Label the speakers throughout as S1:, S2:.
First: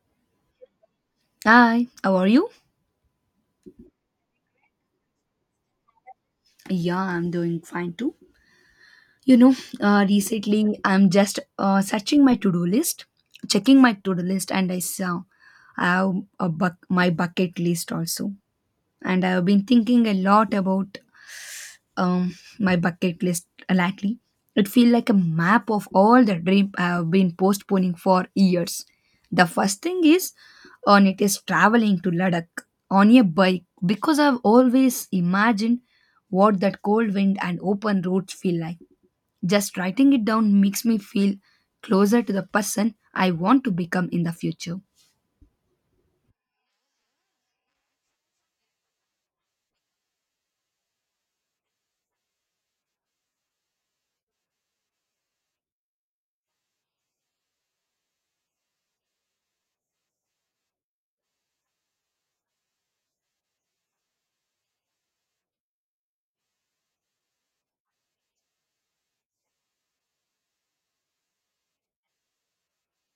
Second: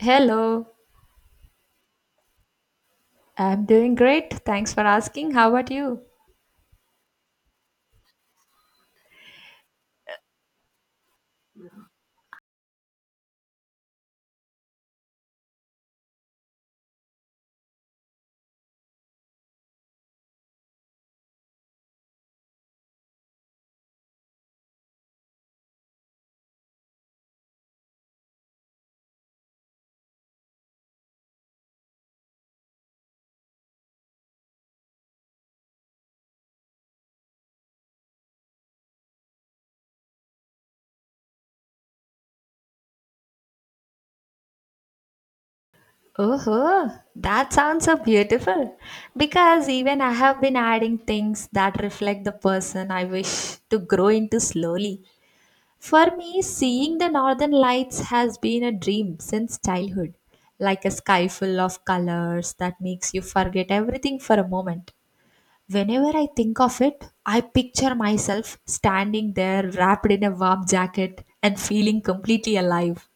S1: Hello,
S2: Hi, how are you?
S1: I'm doing great. Thanks for asking. How about you?
S2: Yeah, I'm doing fine too. You know, recently I'm just searching my to-do list, checking my to-do list, and I saw I have a buck my bucket list also, and I've been thinking a lot about my bucket list lately. It feels like a map of all the dream I've been postponing for years. The first thing is on it is traveling to Ladakh on a bike because I've always imagined what that cold wind and open roads feel like. Just writing it down makes me feel closer to the person I want to become in the future.
S1: Oh, that sounds so beautiful. Because even I have been adding things that reflect the person I wish to grow into slowly. For me, seeing the northern lights has been a dream since childhood, like a sky full of colors that makes you forget everything for a moment. Whenever I think of it, I picture myself standing there wrapped in a warm jacket and feeling completely alive.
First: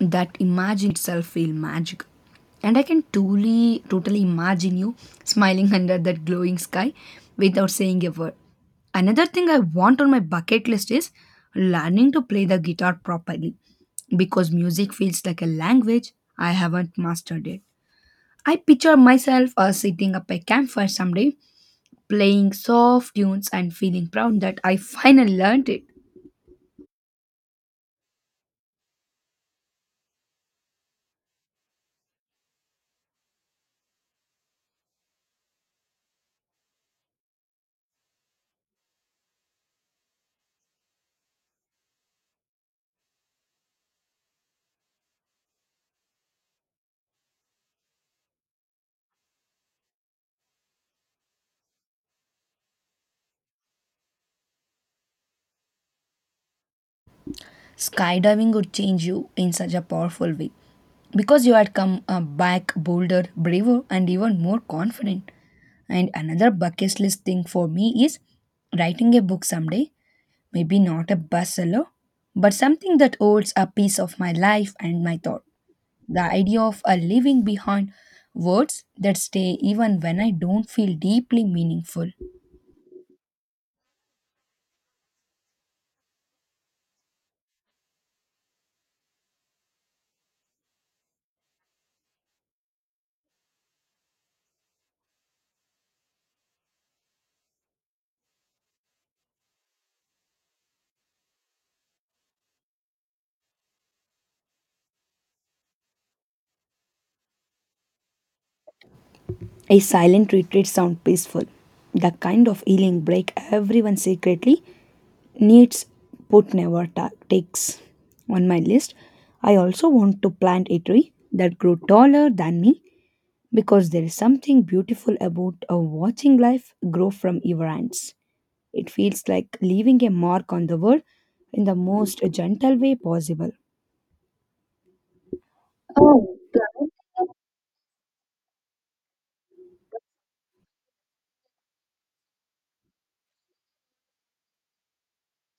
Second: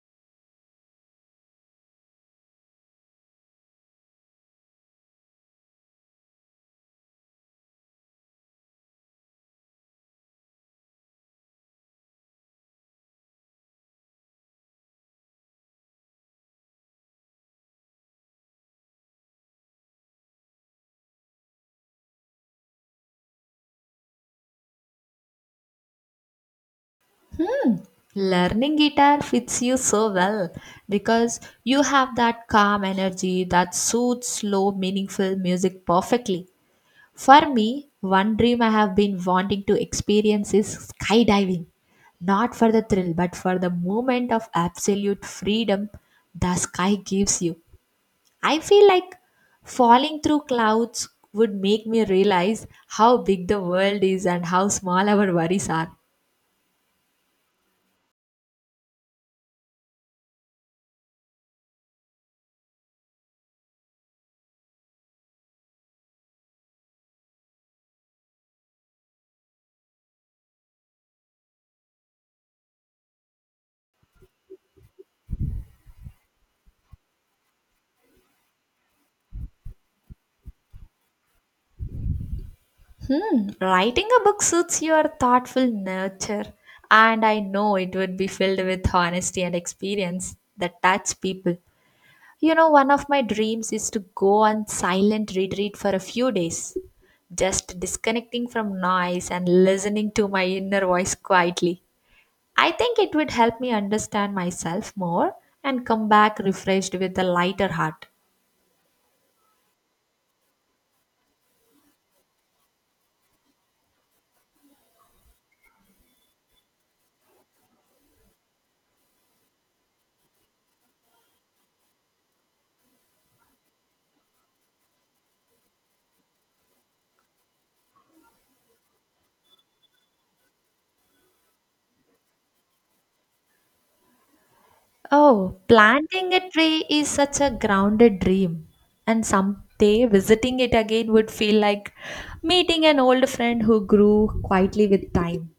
S2: That imagine itself feel magical. And I can totally imagine you smiling under that glowing sky without saying a word. Another thing I want on my bucket list is learning to play the guitar properly because music feels like a language I haven't mastered it. I picture myself sitting up a campfire someday, playing soft tunes and feeling proud that I finally learned it.
S1: Hmm, learning guitar fits you so well because you have that calm energy that suits slow, meaningful music perfectly. For me, one dream I have been wanting to experience is skydiving. Not for the thrill, but for the moment of absolute freedom the sky gives you. I feel like falling through clouds would make me realize how big the world is and how small our worries are.
S2: Skydiving would change you in such a powerful way because you had come back bolder, braver, and even more confident. And another bucket list thing for me is writing a book someday, maybe not a bestseller, but something that holds a piece of my life and my thought. The idea of a living behind words that stay even when I don't feel deeply meaningful.
S1: Writing a book suits your thoughtful nature, and I know it would be filled with honesty and experience that touch people. You know, one of my dreams is to go on silent retreat for a few days, just disconnecting from noise and listening to my inner voice quietly. I think it would help me understand myself more and come back refreshed with a lighter heart.
S2: A silent retreat sounds peaceful. The kind of healing break everyone secretly needs but never takes. On my list, I also want to plant a tree that grew taller than me because there is something beautiful about watching life grow from your hands. It feels like leaving a mark on the world in the most gentle way possible.
S1: Oh, planting a tree is such a grounded dream. And someday visiting it again would feel like meeting an old friend who grew quietly with time.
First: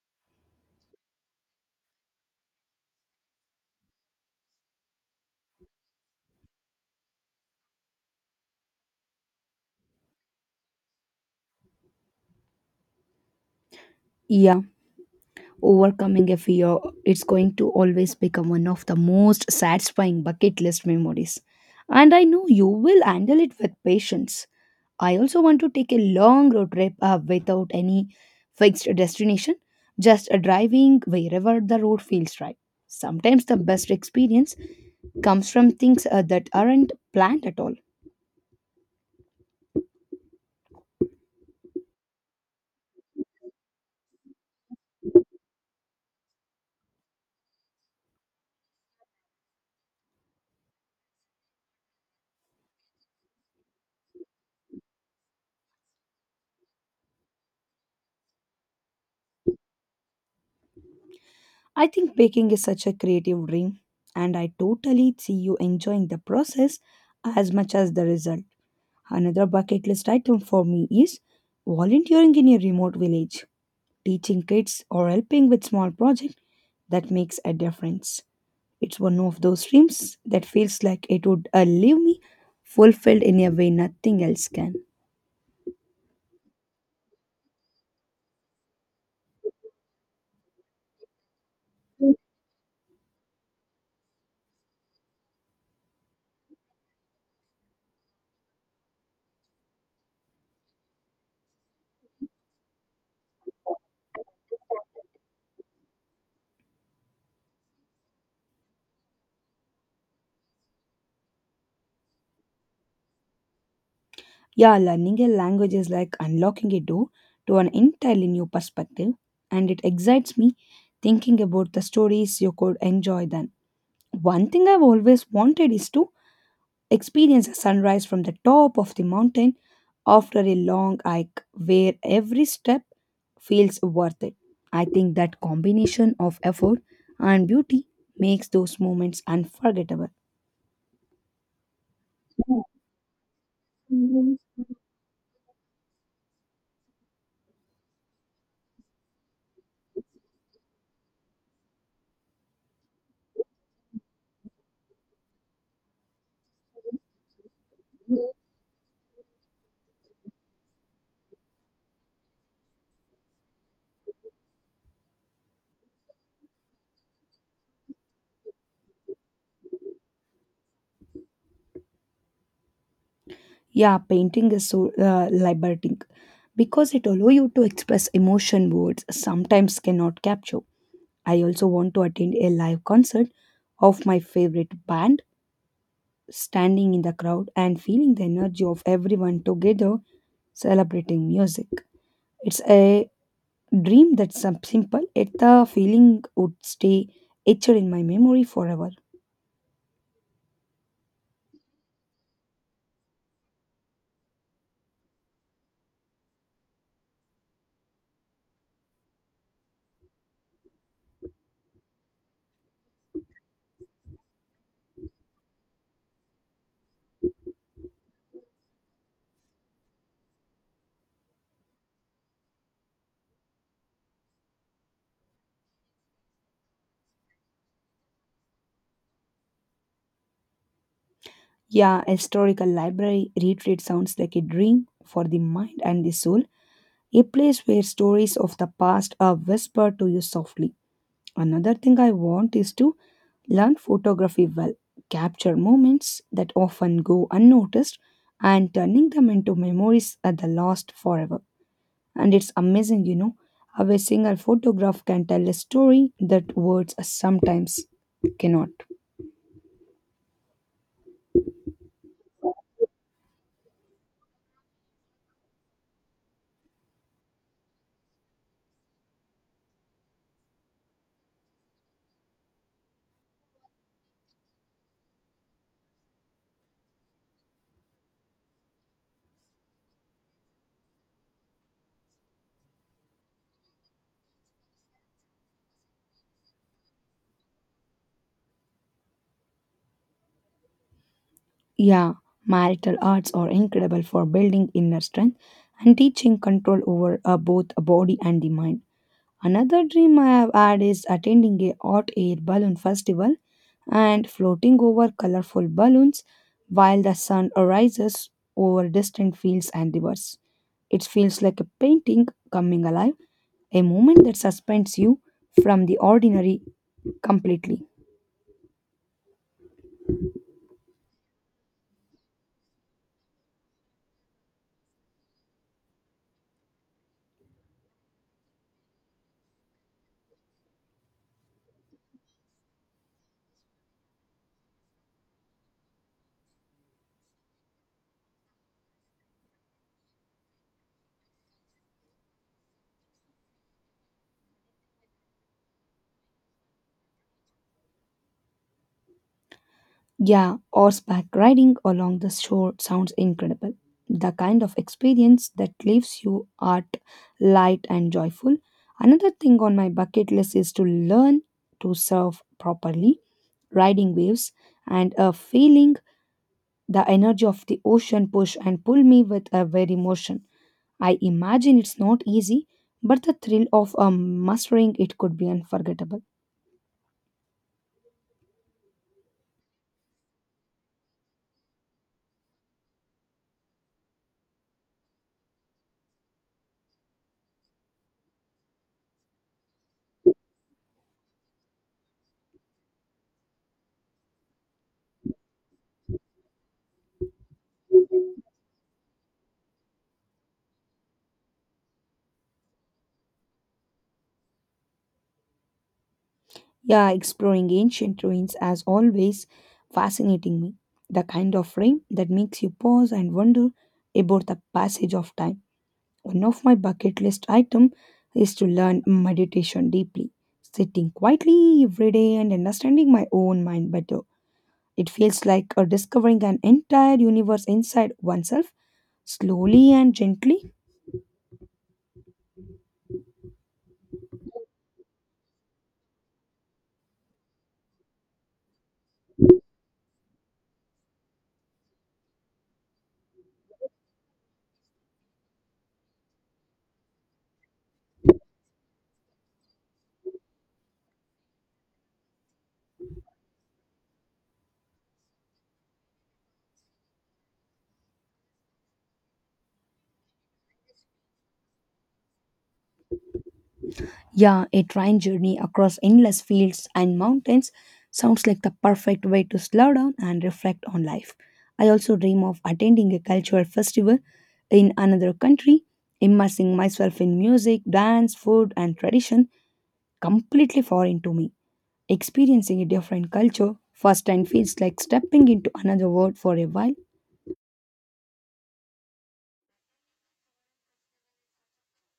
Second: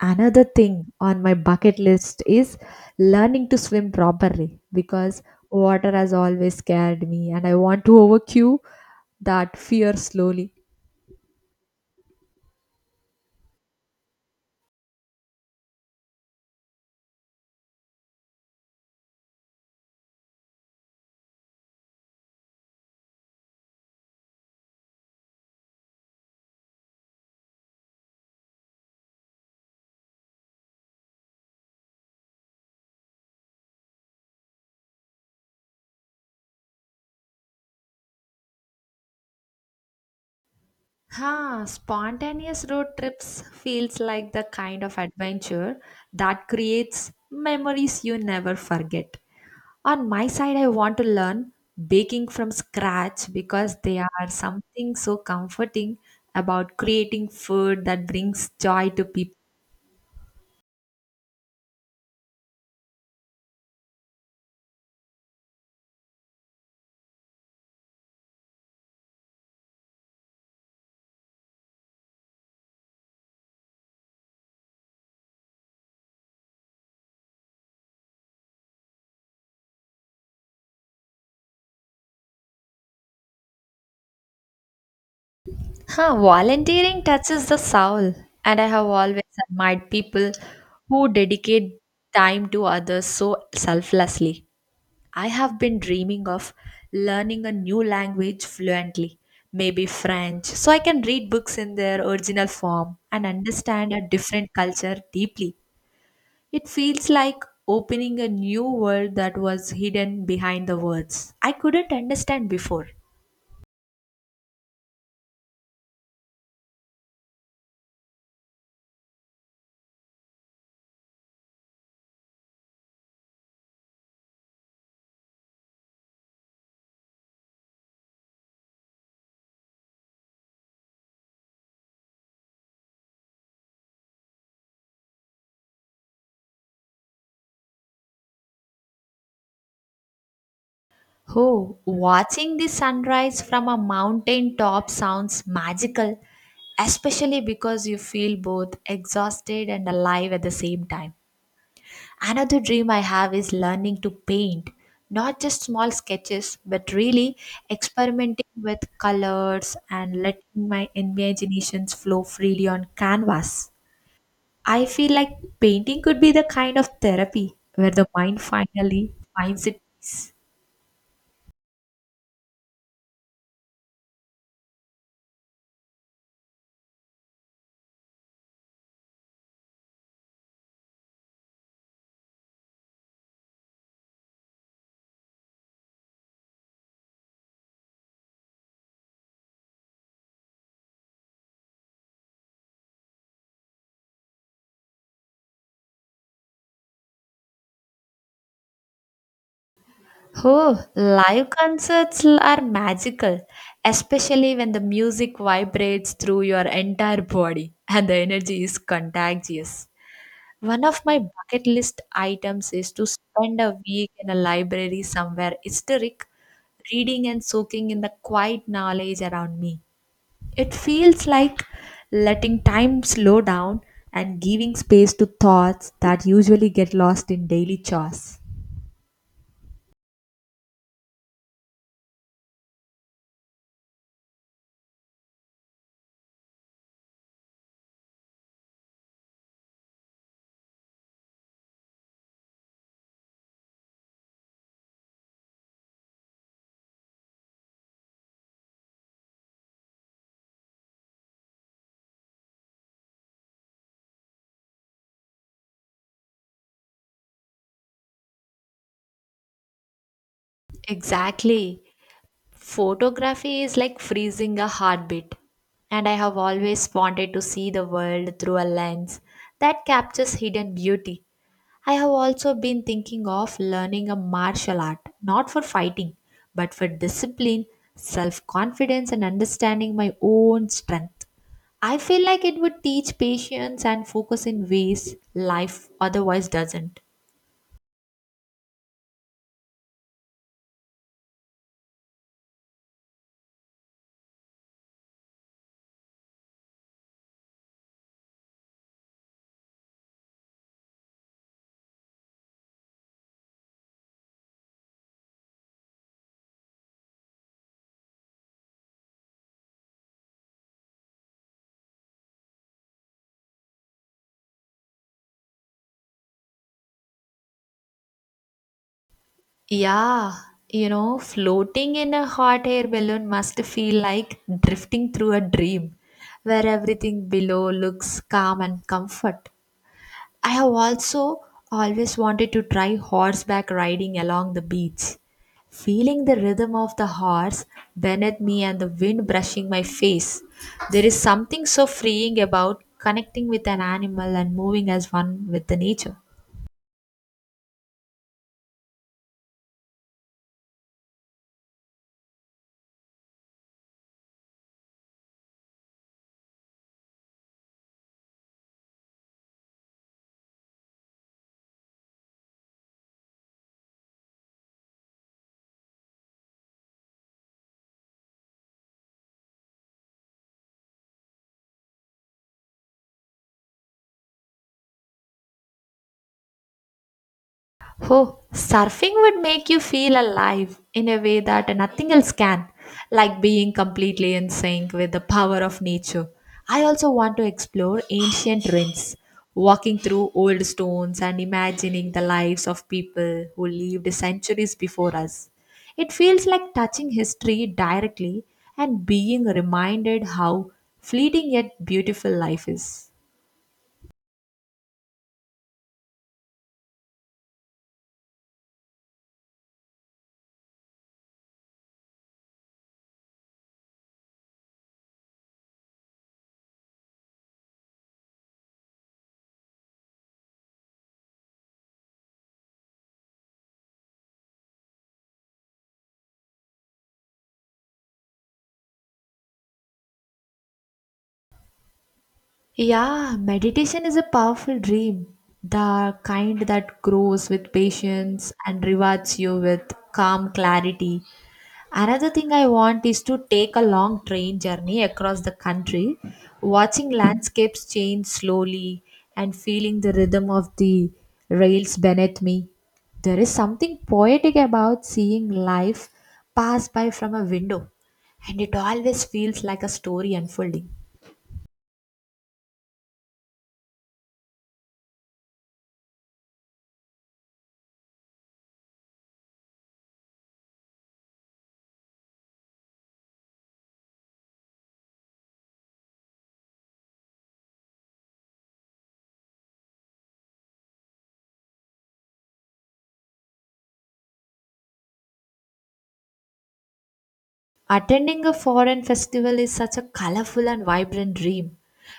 S1: Another thing on my bucket list is learning to swim properly because water has always scared me and I want to overcome that fear slowly.
S2: Yeah. Overcoming a fear, it's going to always become one of the most satisfying bucket list memories. And I know you will handle it with patience. I also want to take a long road trip without any fixed destination, just driving wherever the road feels right. Sometimes the best experience comes from things that aren't planned at all.
S1: Huh, spontaneous road trips feels like the kind of adventure that creates memories you never forget. On my side, I want to learn baking from scratch because there are something so comforting about creating food that brings joy to people.
S2: I think baking is such a creative dream, and I totally see you enjoying the process as much as the result. Another bucket list item for me is volunteering in a remote village, teaching kids or helping with small projects that makes a difference. It's one of those dreams that feels like it would leave me fulfilled in a way nothing else can.
S1: Huh, volunteering touches the soul, and I have always admired people who dedicate time to others so selflessly. I have been dreaming of learning a new language fluently, maybe French, so I can read books in their original form and understand a different culture deeply. It feels like opening a new world that was hidden behind the words I couldn't understand before.
S2: Yeah, learning a language is like unlocking a door to an entirely new perspective, and it excites me thinking about the stories you could enjoy then. One thing I've always wanted is to experience a sunrise from the top of the mountain after a long hike where every step feels worth it. I think that combination of effort and beauty makes those moments unforgettable.
S1: Oh, watching the sunrise from a mountain top sounds magical, especially because you feel both exhausted and alive at the same time. Another dream I have is learning to paint, not just small sketches, but really experimenting with colors and letting my imaginations flow freely on canvas. I feel like painting could be the kind of therapy where the mind finally finds its peace.
S2: Yeah, painting is so liberating because it allows you to express emotion words sometimes cannot capture. I also want to attend a live concert of my favorite band, standing in the crowd and feeling the energy of everyone together celebrating music. It's a dream that's simple, yet the feeling would stay etched in my memory forever.
S1: Oh, live concerts are magical, especially when the music vibrates through your entire body and the energy is contagious. One of my bucket list items is to spend a week in a library somewhere historic, reading and soaking in the quiet knowledge around me. It feels like letting time slow down and giving space to thoughts that usually get lost in daily chores.
S2: Yeah, a historical library retreat sounds like a dream for the mind and the soul, a place where stories of the past are whispered to you softly. Another thing I want is to learn photography well, capture moments that often go unnoticed, and turning them into memories at the lost forever. And it's amazing, how a single photograph can tell a story that words sometimes cannot.
S1: Exactly. Photography is like freezing a heartbeat, and I have always wanted to see the world through a lens that captures hidden beauty. I have also been thinking of learning a martial art, not for fighting, but for discipline, self confidence, and understanding my own strength. I feel like it would teach patience and focus in ways life otherwise doesn't.
S2: Yeah, marital arts are incredible for building inner strength and teaching control over both a body and the mind. Another dream I have had is attending a hot air balloon festival and floating over colorful balloons while the sun arises over distant fields and rivers. It feels like a painting coming alive, a moment that suspends you from the ordinary completely.
S1: Yeah, you know, floating in a hot air balloon must feel like drifting through a dream where everything below looks calm and comfort. I have also always wanted to try horseback riding along the beach, feeling the rhythm of the horse beneath me and the wind brushing my face. There is something so freeing about connecting with an animal and moving as one with the nature.
S2: Yeah, horseback riding along the shore sounds incredible. The kind of experience that leaves you art, light, and joyful. Another thing on my bucket list is to learn to surf properly, riding waves, and a feeling the energy of the ocean push and pull me with a very motion. I imagine it's not easy, but the thrill of mastering it could be unforgettable.
S1: Oh, surfing would make you feel alive in a way that nothing else can, like being completely in sync with the power of nature. I also want to explore ancient ruins, walking through old stones and imagining the lives of people who lived centuries before us. It feels like touching history directly and being reminded how fleeting yet beautiful life is.
S2: Yeah, exploring ancient ruins has always fascinating me. The kind of frame that makes you pause and wonder about the passage of time. One of my bucket list item is to learn meditation deeply, sitting quietly every day and understanding my own mind better. It feels like discovering an entire universe inside oneself, slowly and gently.
S1: Yeah, meditation is a powerful dream, the kind that grows with patience and rewards you with calm clarity. Another thing I want is to take a long train journey across the country, watching landscapes change slowly and feeling the rhythm of the rails beneath me. There is something poetic about seeing life pass by from a window, and it always feels like a story unfolding.
S2: Yeah, a train journey across endless fields and mountains sounds like the perfect way to slow down and reflect on life. I also dream of attending a cultural festival in another country, immersing myself in music, dance, food, and tradition completely foreign to me. Experiencing a different culture firsthand feels like stepping into another world for a while.
S1: Attending a foreign festival is such a colorful and vibrant dream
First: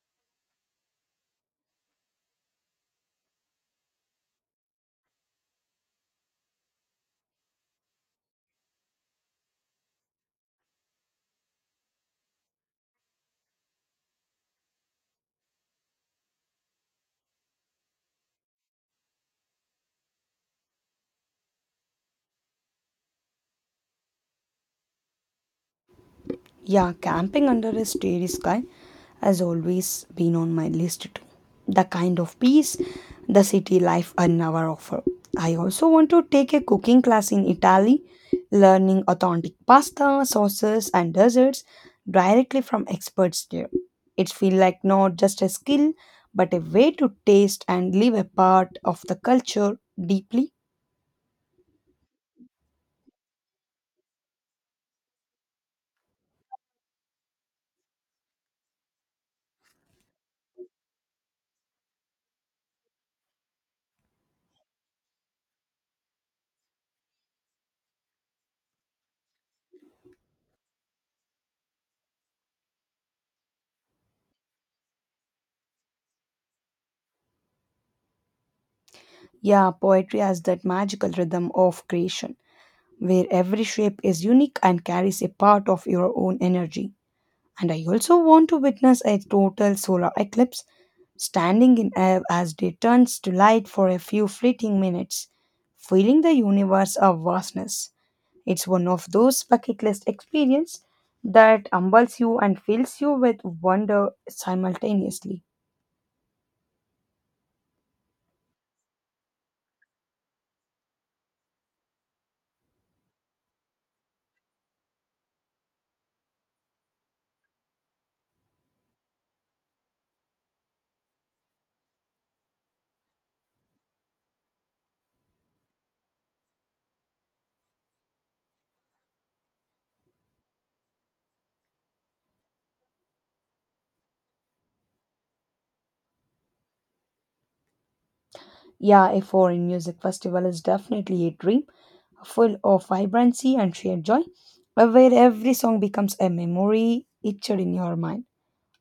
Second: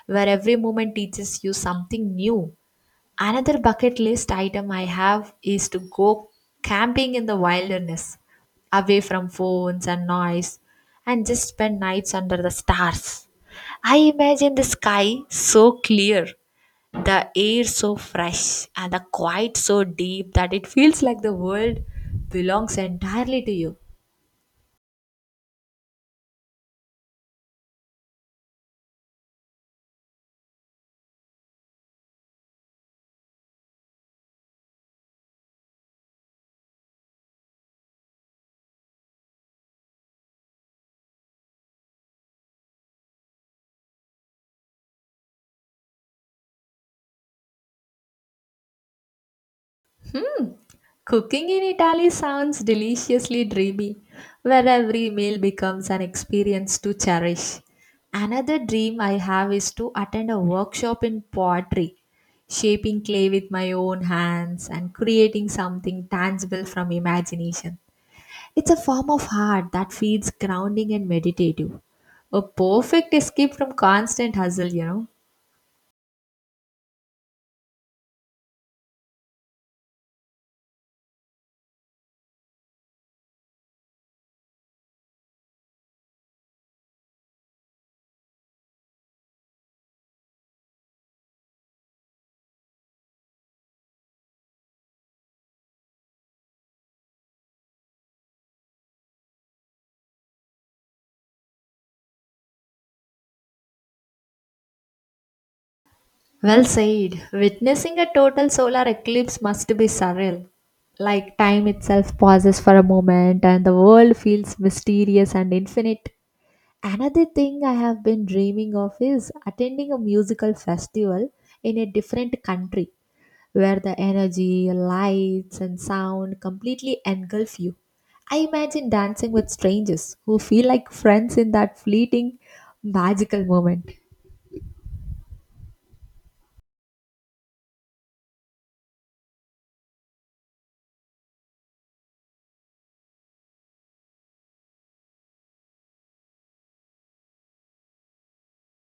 S1: where every moment teaches you something new. Another bucket list item I have is to go camping in the wilderness, away from phones and noise, and just spend nights under the stars. I imagine the sky so clear, the air so fresh, and the quiet so deep that it feels like the world belongs entirely to you.
S2: Yeah, camping under a starry sky has always been on my list too. The kind of peace the city life I never offer. I also want to take a cooking class in Italy, learning authentic pasta, sauces, and desserts directly from experts there. It feels like not just a skill, but a way to taste and live a part of the culture deeply.
S1: Hmm. Cooking in Italy sounds deliciously dreamy, where every meal becomes an experience to cherish. Another dream I have is to attend a workshop in pottery, shaping clay with my own hands and creating something tangible from imagination. It's a form of art that feels grounding and meditative, a perfect escape from constant hustle, you know.
S2: Yeah, poetry has that magical rhythm of creation where every shape is unique and carries a part of your own energy. And I also want to witness a total solar eclipse standing in awe as day turns to light for a few fleeting minutes, feeling the universe of vastness. It's one of those bucket list experiences that humbles you and fills you with wonder simultaneously.
S1: Well said. Witnessing a total solar eclipse must be surreal. Like time itself pauses for a moment and the world feels mysterious and infinite. Another thing I have been dreaming of is attending a musical festival in a different country where the energy, lights, and sound completely engulf you. I imagine dancing with strangers who feel like friends in that fleeting, magical moment.
S2: Yeah, a foreign music festival is definitely a dream, full of vibrancy and sheer joy, where every song becomes a memory etched in your mind.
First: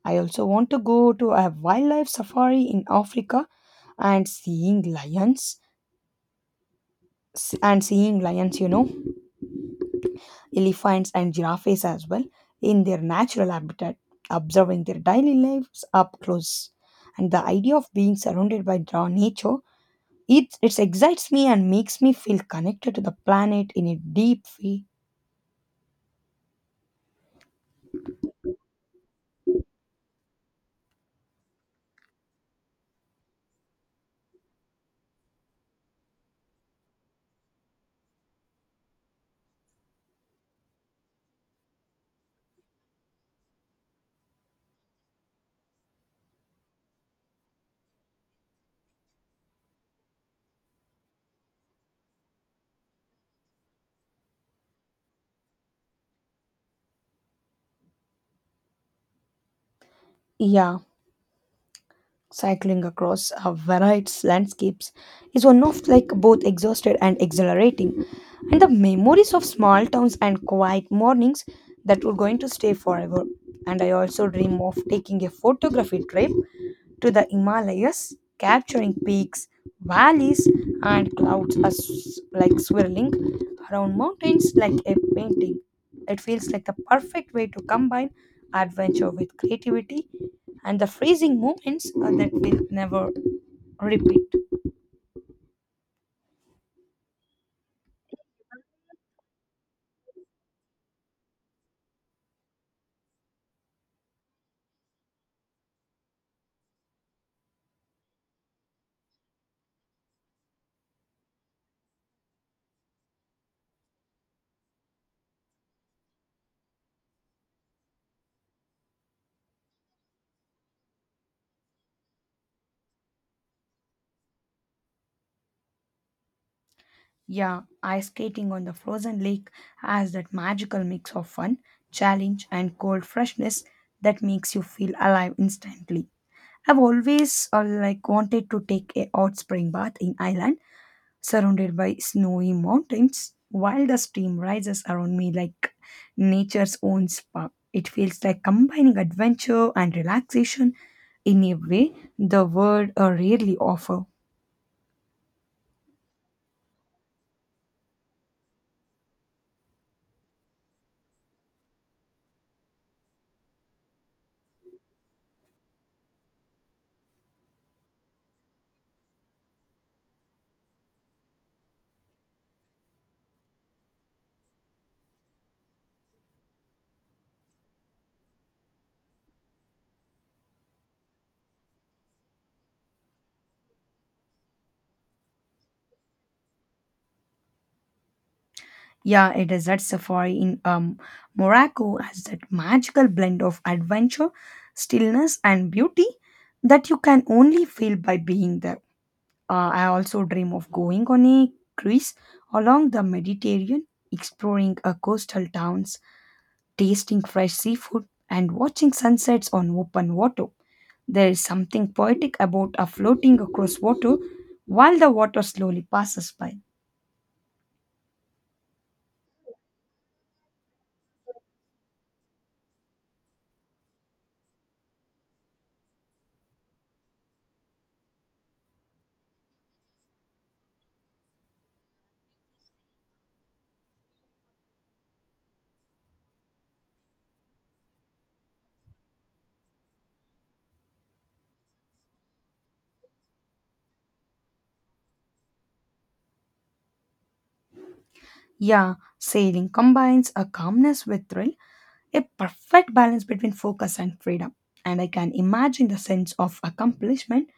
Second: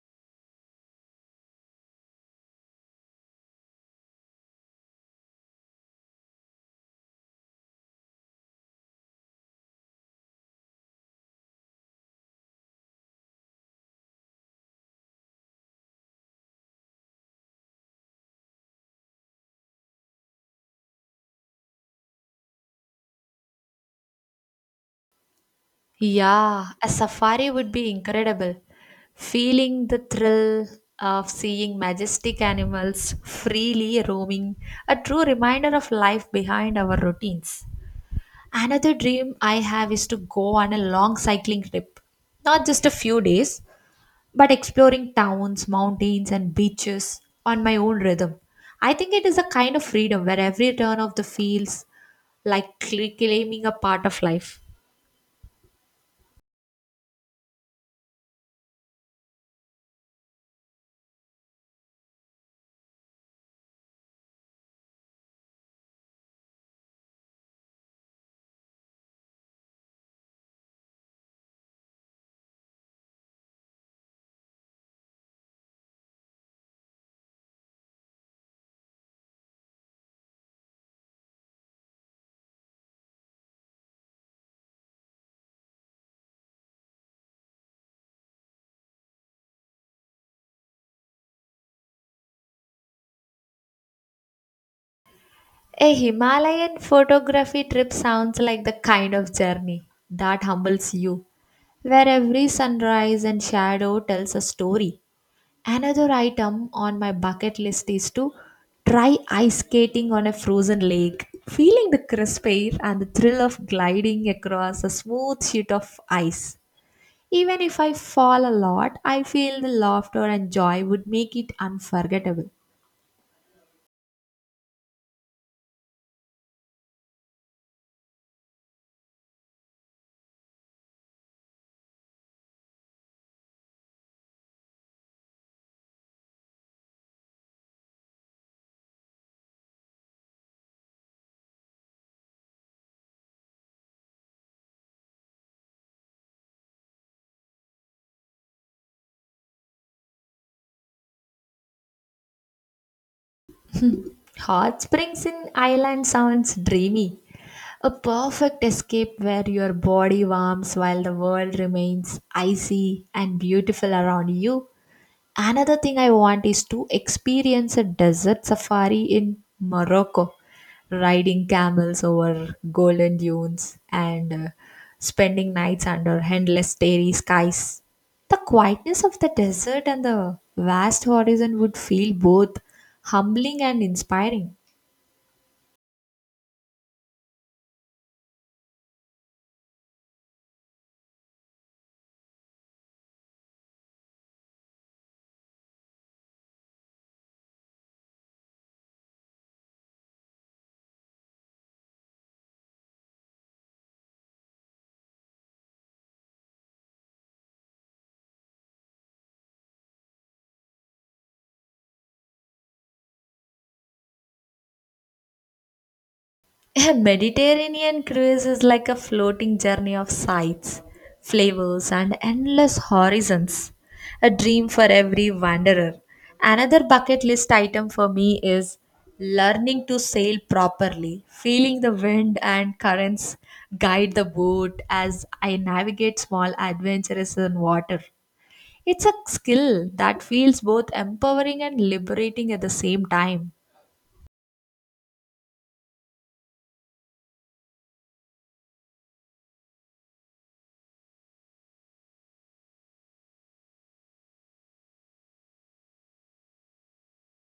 S2: I also want to go to a wildlife safari in Africa and seeing lions and seeing lions, elephants and giraffes as well in their natural habitat, observing their daily lives up close. And the idea of being surrounded by raw nature, it excites me and makes me feel connected to the planet in a deep way.
S1: Yeah, a safari would be incredible. Feeling the thrill of seeing majestic animals freely roaming, a true reminder of life behind our routines. Another dream I have is to go on a long cycling trip, not just a few days, but exploring towns, mountains, and beaches on my own rhythm. I think it is a kind of freedom where every turn of the feels like claiming a part of life.
S2: Yeah, cycling across a varied landscapes is one of like both exhausted and exhilarating. And the memories of small towns and quiet mornings that were going to stay forever. And I also dream of taking a photography trip to the Himalayas, capturing peaks, valleys, and clouds as like swirling around mountains like a painting. It feels like the perfect way to combine adventure with creativity and the freezing moments that will never repeat.
S1: A Himalayan photography trip sounds like the kind of journey that humbles you, where every sunrise and shadow tells a story. Another item on my bucket list is to try ice skating on a frozen lake, feeling the crisp air and the thrill of gliding across a smooth sheet of ice. Even if I fall a lot, I feel the laughter and joy would make it unforgettable.
S2: Yeah, ice skating on the frozen lake has that magical mix of fun, challenge, and cold freshness that makes you feel alive instantly. I've always wanted to take a hot spring bath in Ireland, surrounded by snowy mountains, while the stream rises around me like nature's own spa. It feels like combining adventure and relaxation in a way the world rarely offer.
S1: Hot springs in Ireland sounds dreamy. A perfect escape where your body warms while the world remains icy and beautiful around you. Another thing I want is to experience a desert safari in Morocco, riding camels over golden dunes and spending nights under endless starry skies. The quietness of the desert and the vast horizon would feel both humbling and inspiring.
S2: Yeah, a desert safari in Morocco has that magical blend of adventure, stillness, and beauty that you can only feel by being there. I also dream of going on a cruise along the Mediterranean, exploring coastal towns, tasting fresh seafood, and watching sunsets on open water. There is something poetic about a floating across water while the water slowly passes by.
S1: A Mediterranean cruise is like a floating journey of sights, flavors, and endless horizons. A dream for every wanderer. Another bucket list item for me is learning to sail properly, feeling the wind and currents guide the boat as I navigate small adventures in water. It's a skill that feels both empowering and liberating at the same time.
S2: Yeah, sailing combines a calmness with thrill, a perfect balance between focus and freedom. And I can imagine the sense of accomplishment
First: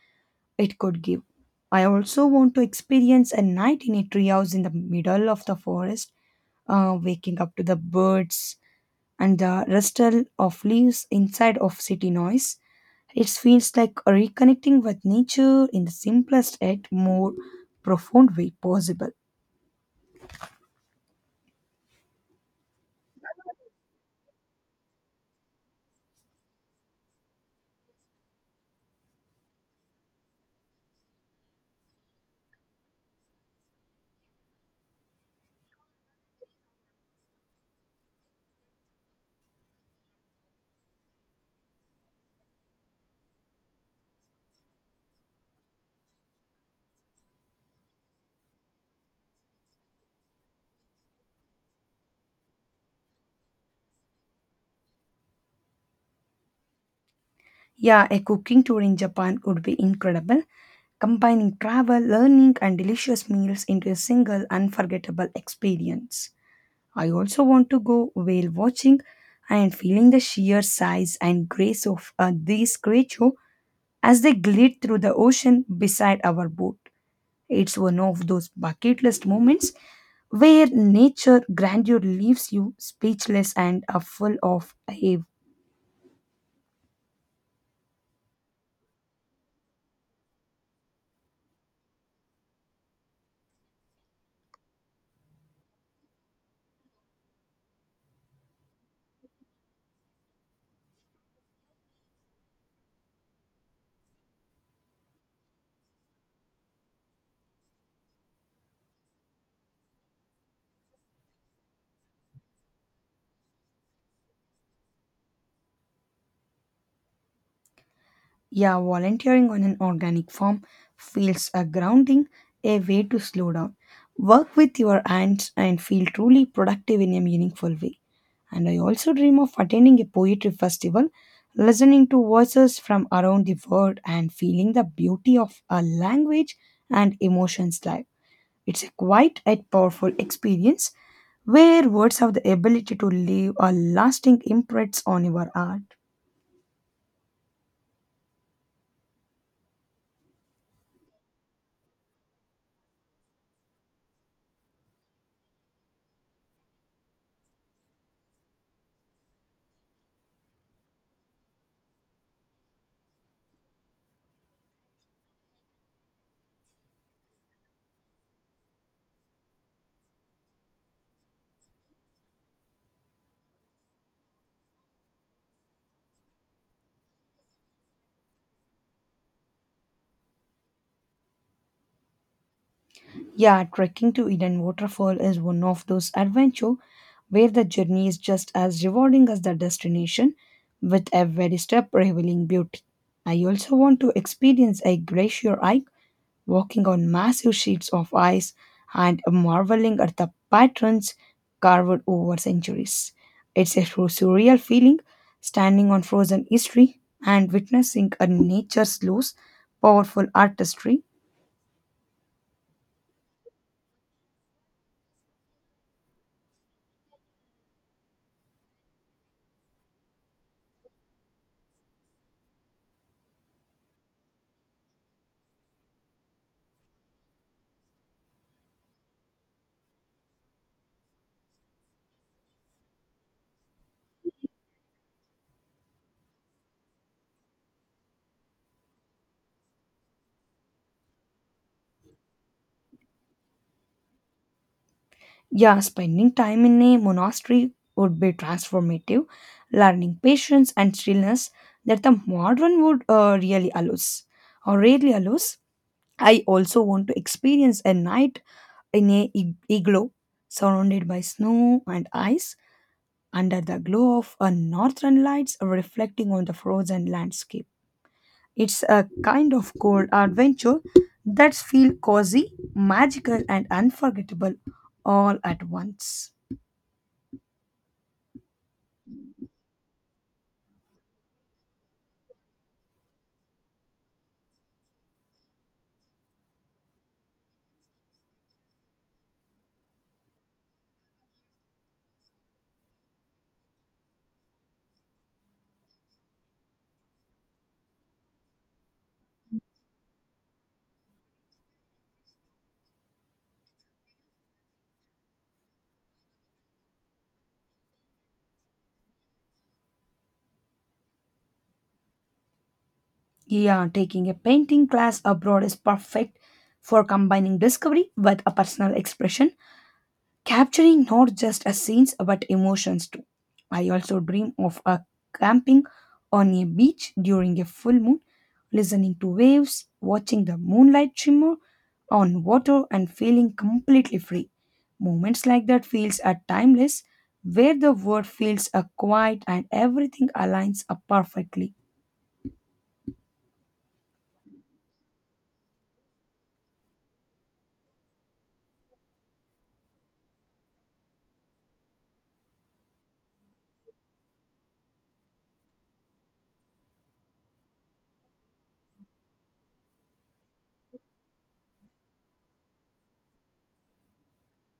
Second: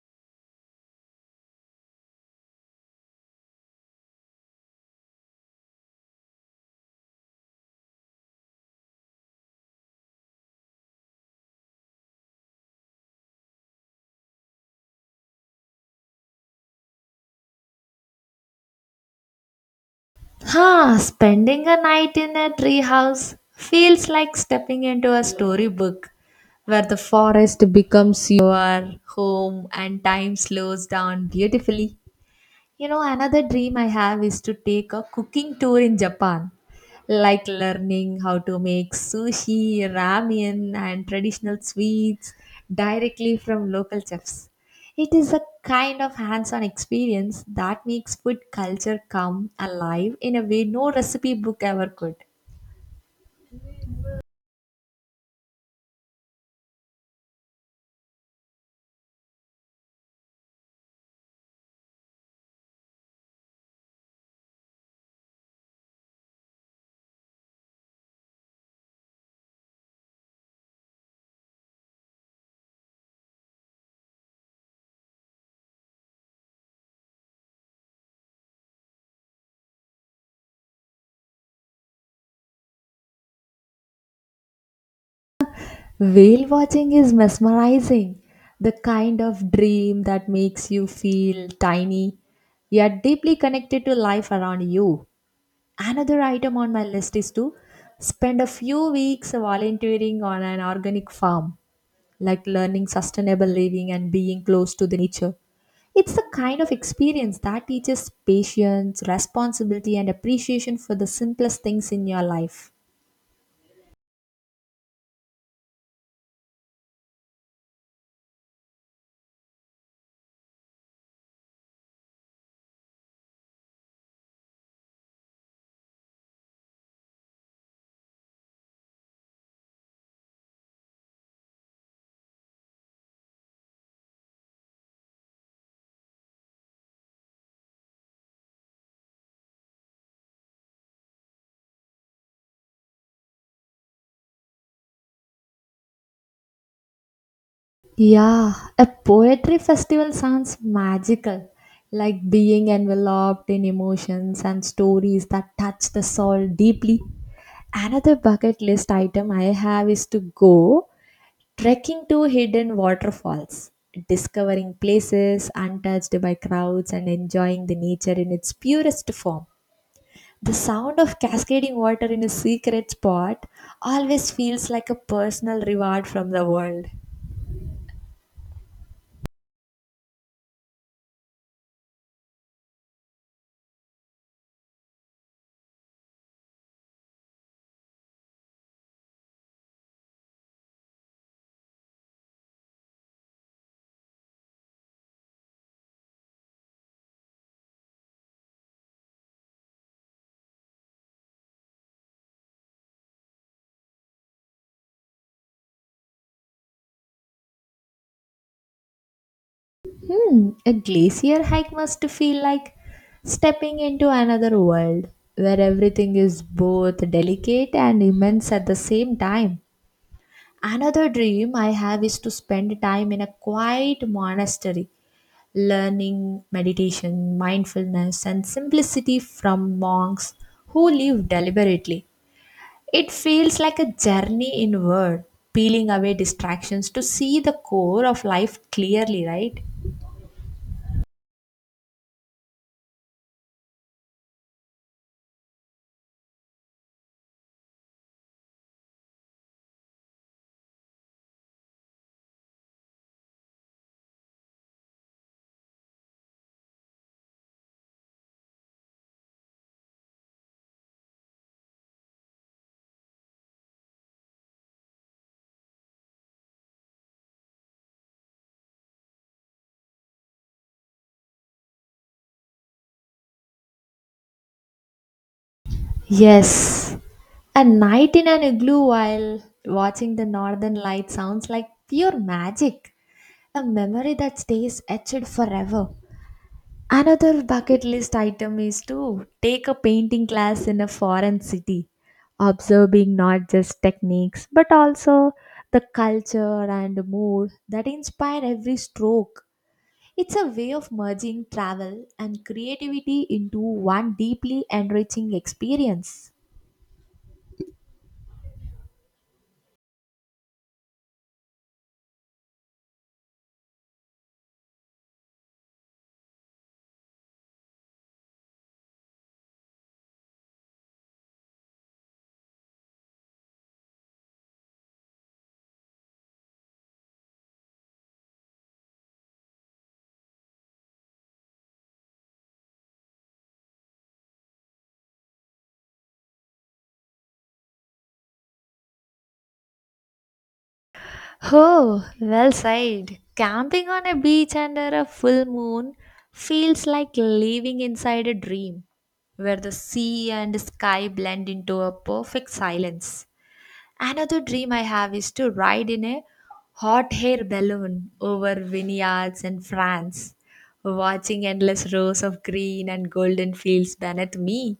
S2: it could give. I also want to experience a night in a treehouse in the middle of the forest, waking up to the birds and the rustle of leaves inside of city noise. It feels like reconnecting with nature in the simplest yet more profound way possible.
S1: Huh, spending a night in a treehouse feels like stepping into a storybook where the forest becomes your home and time slows down beautifully. You know, another dream I have is to take a cooking tour in Japan, like learning how to make sushi, ramen, and traditional sweets directly from local chefs. It is a kind of hands on experience that makes food culture come alive in a way no recipe book ever could.
S2: Yeah, a cooking tour in Japan would be incredible, combining travel, learning, and delicious meals into a single unforgettable experience. I also want to go whale watching and feeling the sheer size and grace of these creatures as they glide through the ocean beside our boat. It's one of those bucket list moments where nature grandeur leaves you speechless and full of awe.
S1: Whale watching is mesmerizing, the kind of dream that makes you feel tiny yet deeply connected to life around you. Another item on my list is to spend a few weeks volunteering on an organic farm, like learning sustainable living and being close to the nature. It's the kind of experience that teaches patience, responsibility, and appreciation for the simplest things in your life.
S2: Yeah, volunteering on an organic farm feels a grounding, a way to slow down, work with your hands, and feel truly productive in a meaningful way. And I also dream of attending a poetry festival, listening to voices from around the world, and feeling the beauty of a language and emotions live. It's a quite a powerful experience where words have the ability to leave a lasting imprint on your art.
S1: Yeah, a poetry festival sounds magical, like being enveloped in emotions and stories that touch the soul deeply. Another bucket list item I have is to go trekking to hidden waterfalls, discovering places untouched by crowds and enjoying the nature in its purest form. The sound of cascading water in a secret spot always feels like a personal reward from the world.
S2: Yeah, trekking to Eden Waterfall is one of those adventure where the journey is just as rewarding as the destination, with every step revealing beauty. I also want to experience a glacier hike walking on massive sheets of ice and marveling at the patterns carved over centuries. It's a true surreal feeling standing on frozen history and witnessing a nature's loose, powerful
S1: Hmm, a
S2: artistry.
S1: glacier hike must feel like stepping into another world where everything is both delicate and immense at the same time. Another dream I have is to spend time in a quiet monastery learning, meditation, mindfulness, and simplicity from monks who live deliberately. It feels like a journey inward, peeling away distractions to see the core of life clearly, right?
S2: Yeah, spending time in a monastery would be transformative, learning patience and stillness that the modern would really allows or rarely allows. I also want to experience a night in a igloo surrounded by snow and ice under the glow of a northern lights reflecting on the frozen landscape. It's a kind of cold adventure that feels cozy, magical, and unforgettable all at once.
S1: Yes. A night in an igloo while watching the northern light sounds like pure magic, a memory that stays etched forever. Another bucket list item is to take a painting class in a foreign city, observing not just techniques but also the culture and mood that inspire every stroke. It's a way of merging travel and creativity into one deeply enriching experience.
S2: Yeah, taking a painting class abroad is perfect for combining discovery with a personal expression capturing not just a scenes but emotions too. I also dream of a camping on a beach during a full moon, listening to waves, watching the moonlight shimmer on water and feeling completely free. Moments like that feels are timeless where the world feels a quiet and everything aligns up perfectly.
S1: Oh, well said. Camping on a beach under a full moon feels like living inside a dream where the sea and sky blend into a perfect silence. Another dream I have is to ride in a hot air balloon over vineyards in France, watching endless rows of green and golden fields beneath me.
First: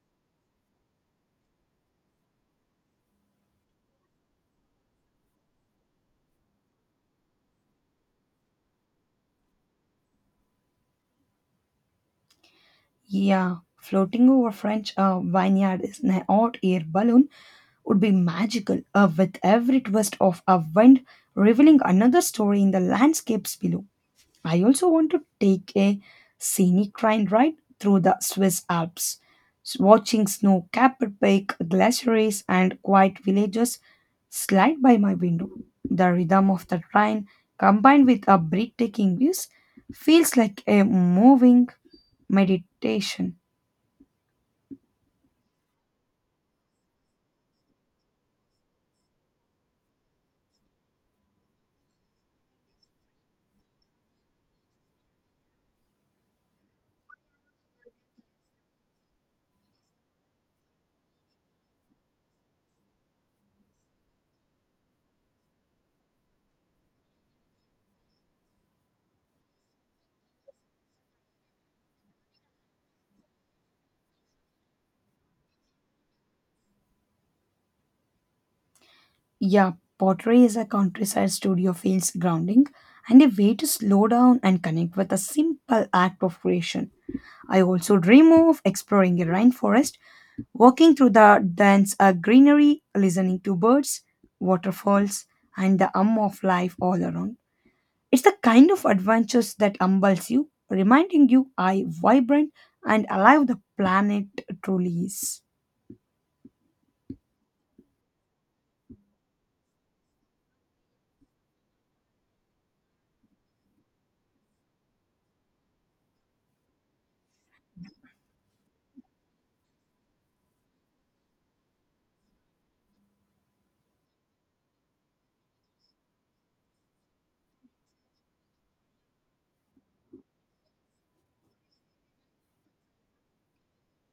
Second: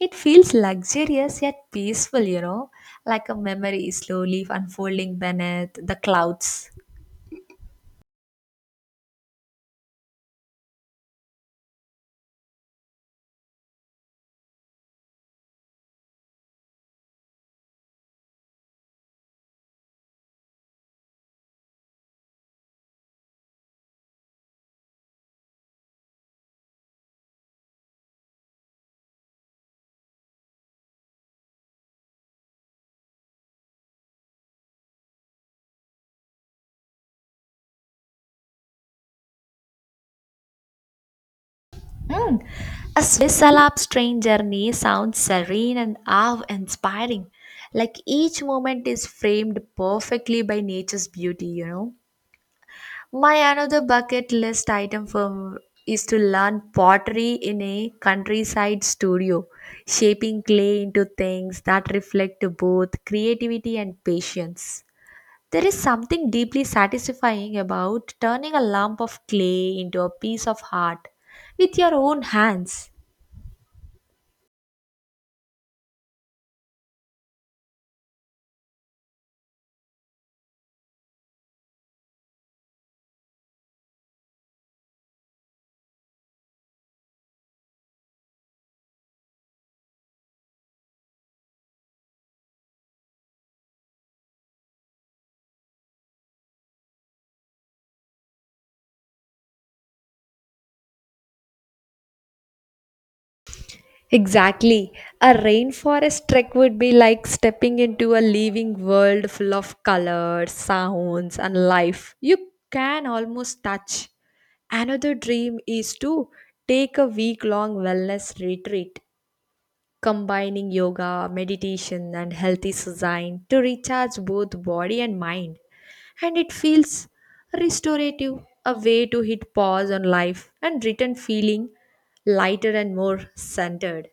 S1: It feels luxurious yet peaceful, you know, like a memory slowly unfolding beneath the clouds.
S2: Yeah, floating over French vineyard is an hot air balloon would be magical, with every twist of a wind revealing another story in the landscapes below. I also want to take a scenic train ride right, through the Swiss Alps, watching snow capped peak, glaciers, and quiet villages slide by my window. The rhythm of the train, combined with a breathtaking views, feels like a moving
S1: Hmm. A
S2: meditation.
S1: Swiss Alps train journey sounds serene and awe inspiring. Like each moment is framed perfectly by nature's beauty, you know. My another bucket list item for is to learn pottery in a countryside studio, shaping clay into things that reflect both creativity and patience. There is something deeply satisfying about turning a lump of clay into a piece of art with your own hands.
S2: Yeah, pottery is a countryside studio feels grounding and a way to slow down and connect with a simple act of creation. I also dream of exploring a rainforest, walking through the dense greenery, listening to birds, waterfalls, and the hum of life all around. It's the kind of adventures that humbles you, reminding you how vibrant and alive the planet truly
S1: Exactly. A
S2: is.
S1: rainforest trek would be like stepping into a living world full of colors, sounds, and life you can almost touch. Another dream is to take a week long wellness retreat combining yoga, meditation, and healthy design to recharge both body and mind. And it feels restorative, a way to hit pause on life and return feeling lighter and more centered.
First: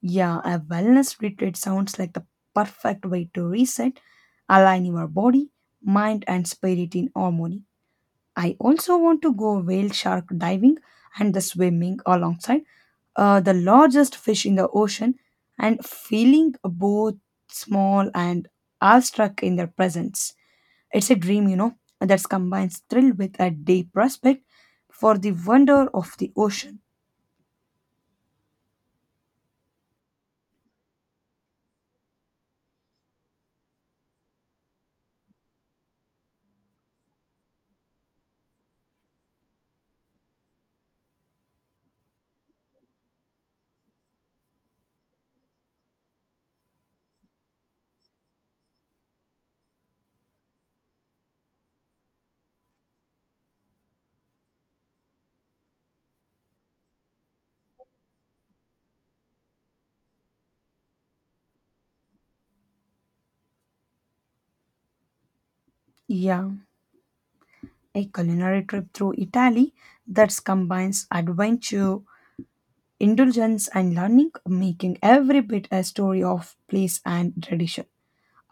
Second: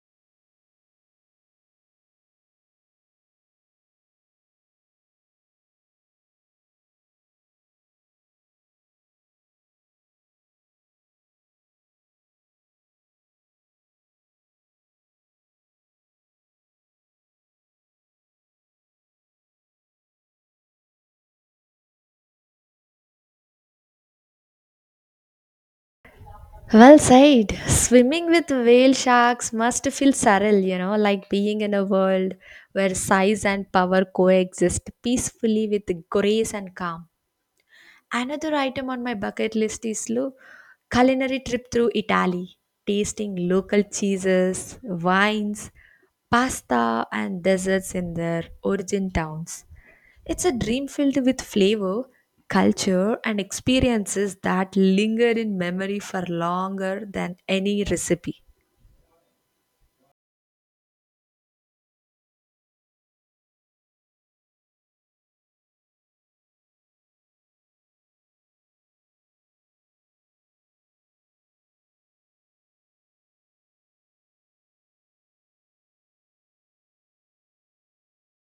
S2: Yeah, a wellness retreat sounds like the perfect way to reset, align your body, mind, and spirit in harmony. I also want to go whale shark diving and the swimming alongside the largest fish in the ocean and feeling both small and awestruck in their presence. It's a dream, you know, that combines thrill with a deep respect for the wonder of the ocean.
S1: Well said. Swimming with whale sharks must feel surreal, you know, like being in a world where size and power coexist peacefully with grace and calm. Another item on my bucket list is culinary trip through Italy, tasting local cheeses, wines, pasta, and desserts in their origin towns. It's a dream filled with flavor, culture, and experiences that linger in memory for longer than any recipe.
S2: Yeah, a culinary trip through Italy that combines adventure, indulgence, and learning, making every bit a story of place and tradition.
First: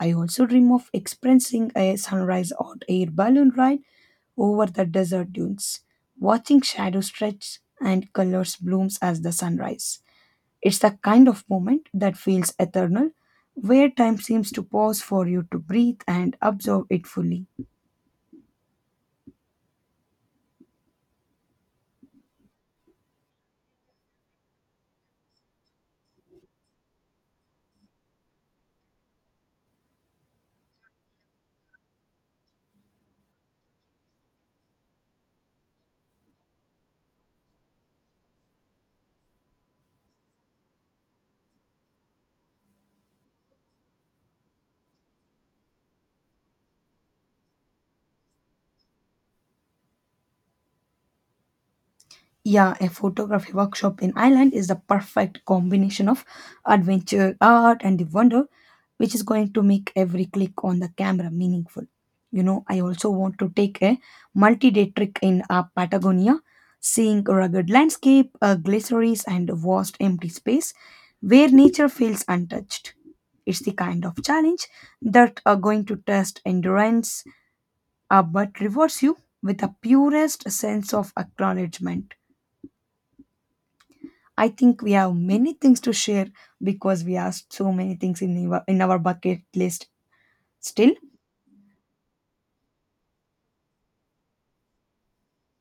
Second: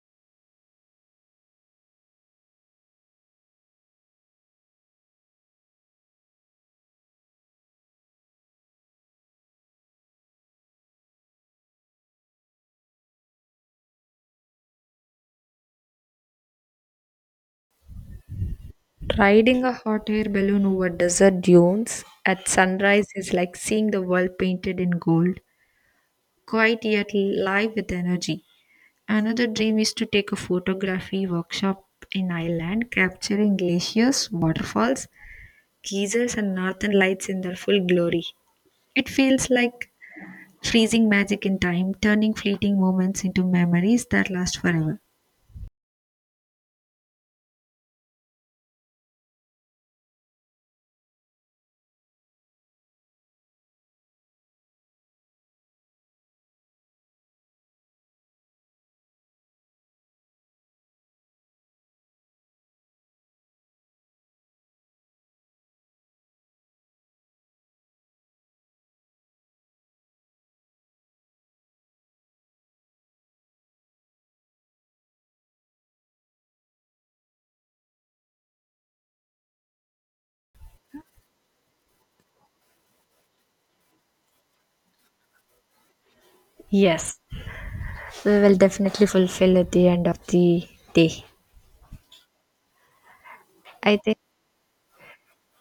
S2: I also dream of experiencing a sunrise hot air balloon ride over the desert dunes, watching shadows stretch and colors blooms as the sun rises. It's the kind of moment that feels eternal, where time seems to pause for you to breathe and absorb it fully.
S1: Riding a hot air balloon over desert dunes at sunrise is like seeing the world painted in gold, quite yet live with energy. Another dream is to take a photography workshop in Ireland, capturing glaciers, waterfalls, geysers, and northern lights in their full glory. It feels like freezing magic in time, turning fleeting moments into memories that last forever.
S2: Yeah, a photography workshop in Ireland is the perfect combination of adventure, art, and the wonder which is going to make every click on the camera meaningful. You know, I also want to take a multi day trip in Patagonia, seeing rugged landscape, glaciers, and vast empty space where nature feels untouched. It's the kind of challenge that are going to test endurance but rewards you with the purest sense of acknowledgement. I think we have many things to share because we
S1: Yes,
S2: have so many things
S1: we
S2: in
S1: will
S2: our
S1: definitely
S2: bucket
S1: fulfill at
S2: list
S1: the end of the
S2: still.
S1: day. I think,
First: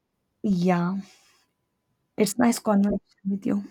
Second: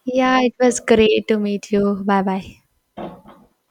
S1: yeah, it was
S2: Yeah.
S1: great to meet you. Bye
S2: It's
S1: bye.
S2: nice conversation with you.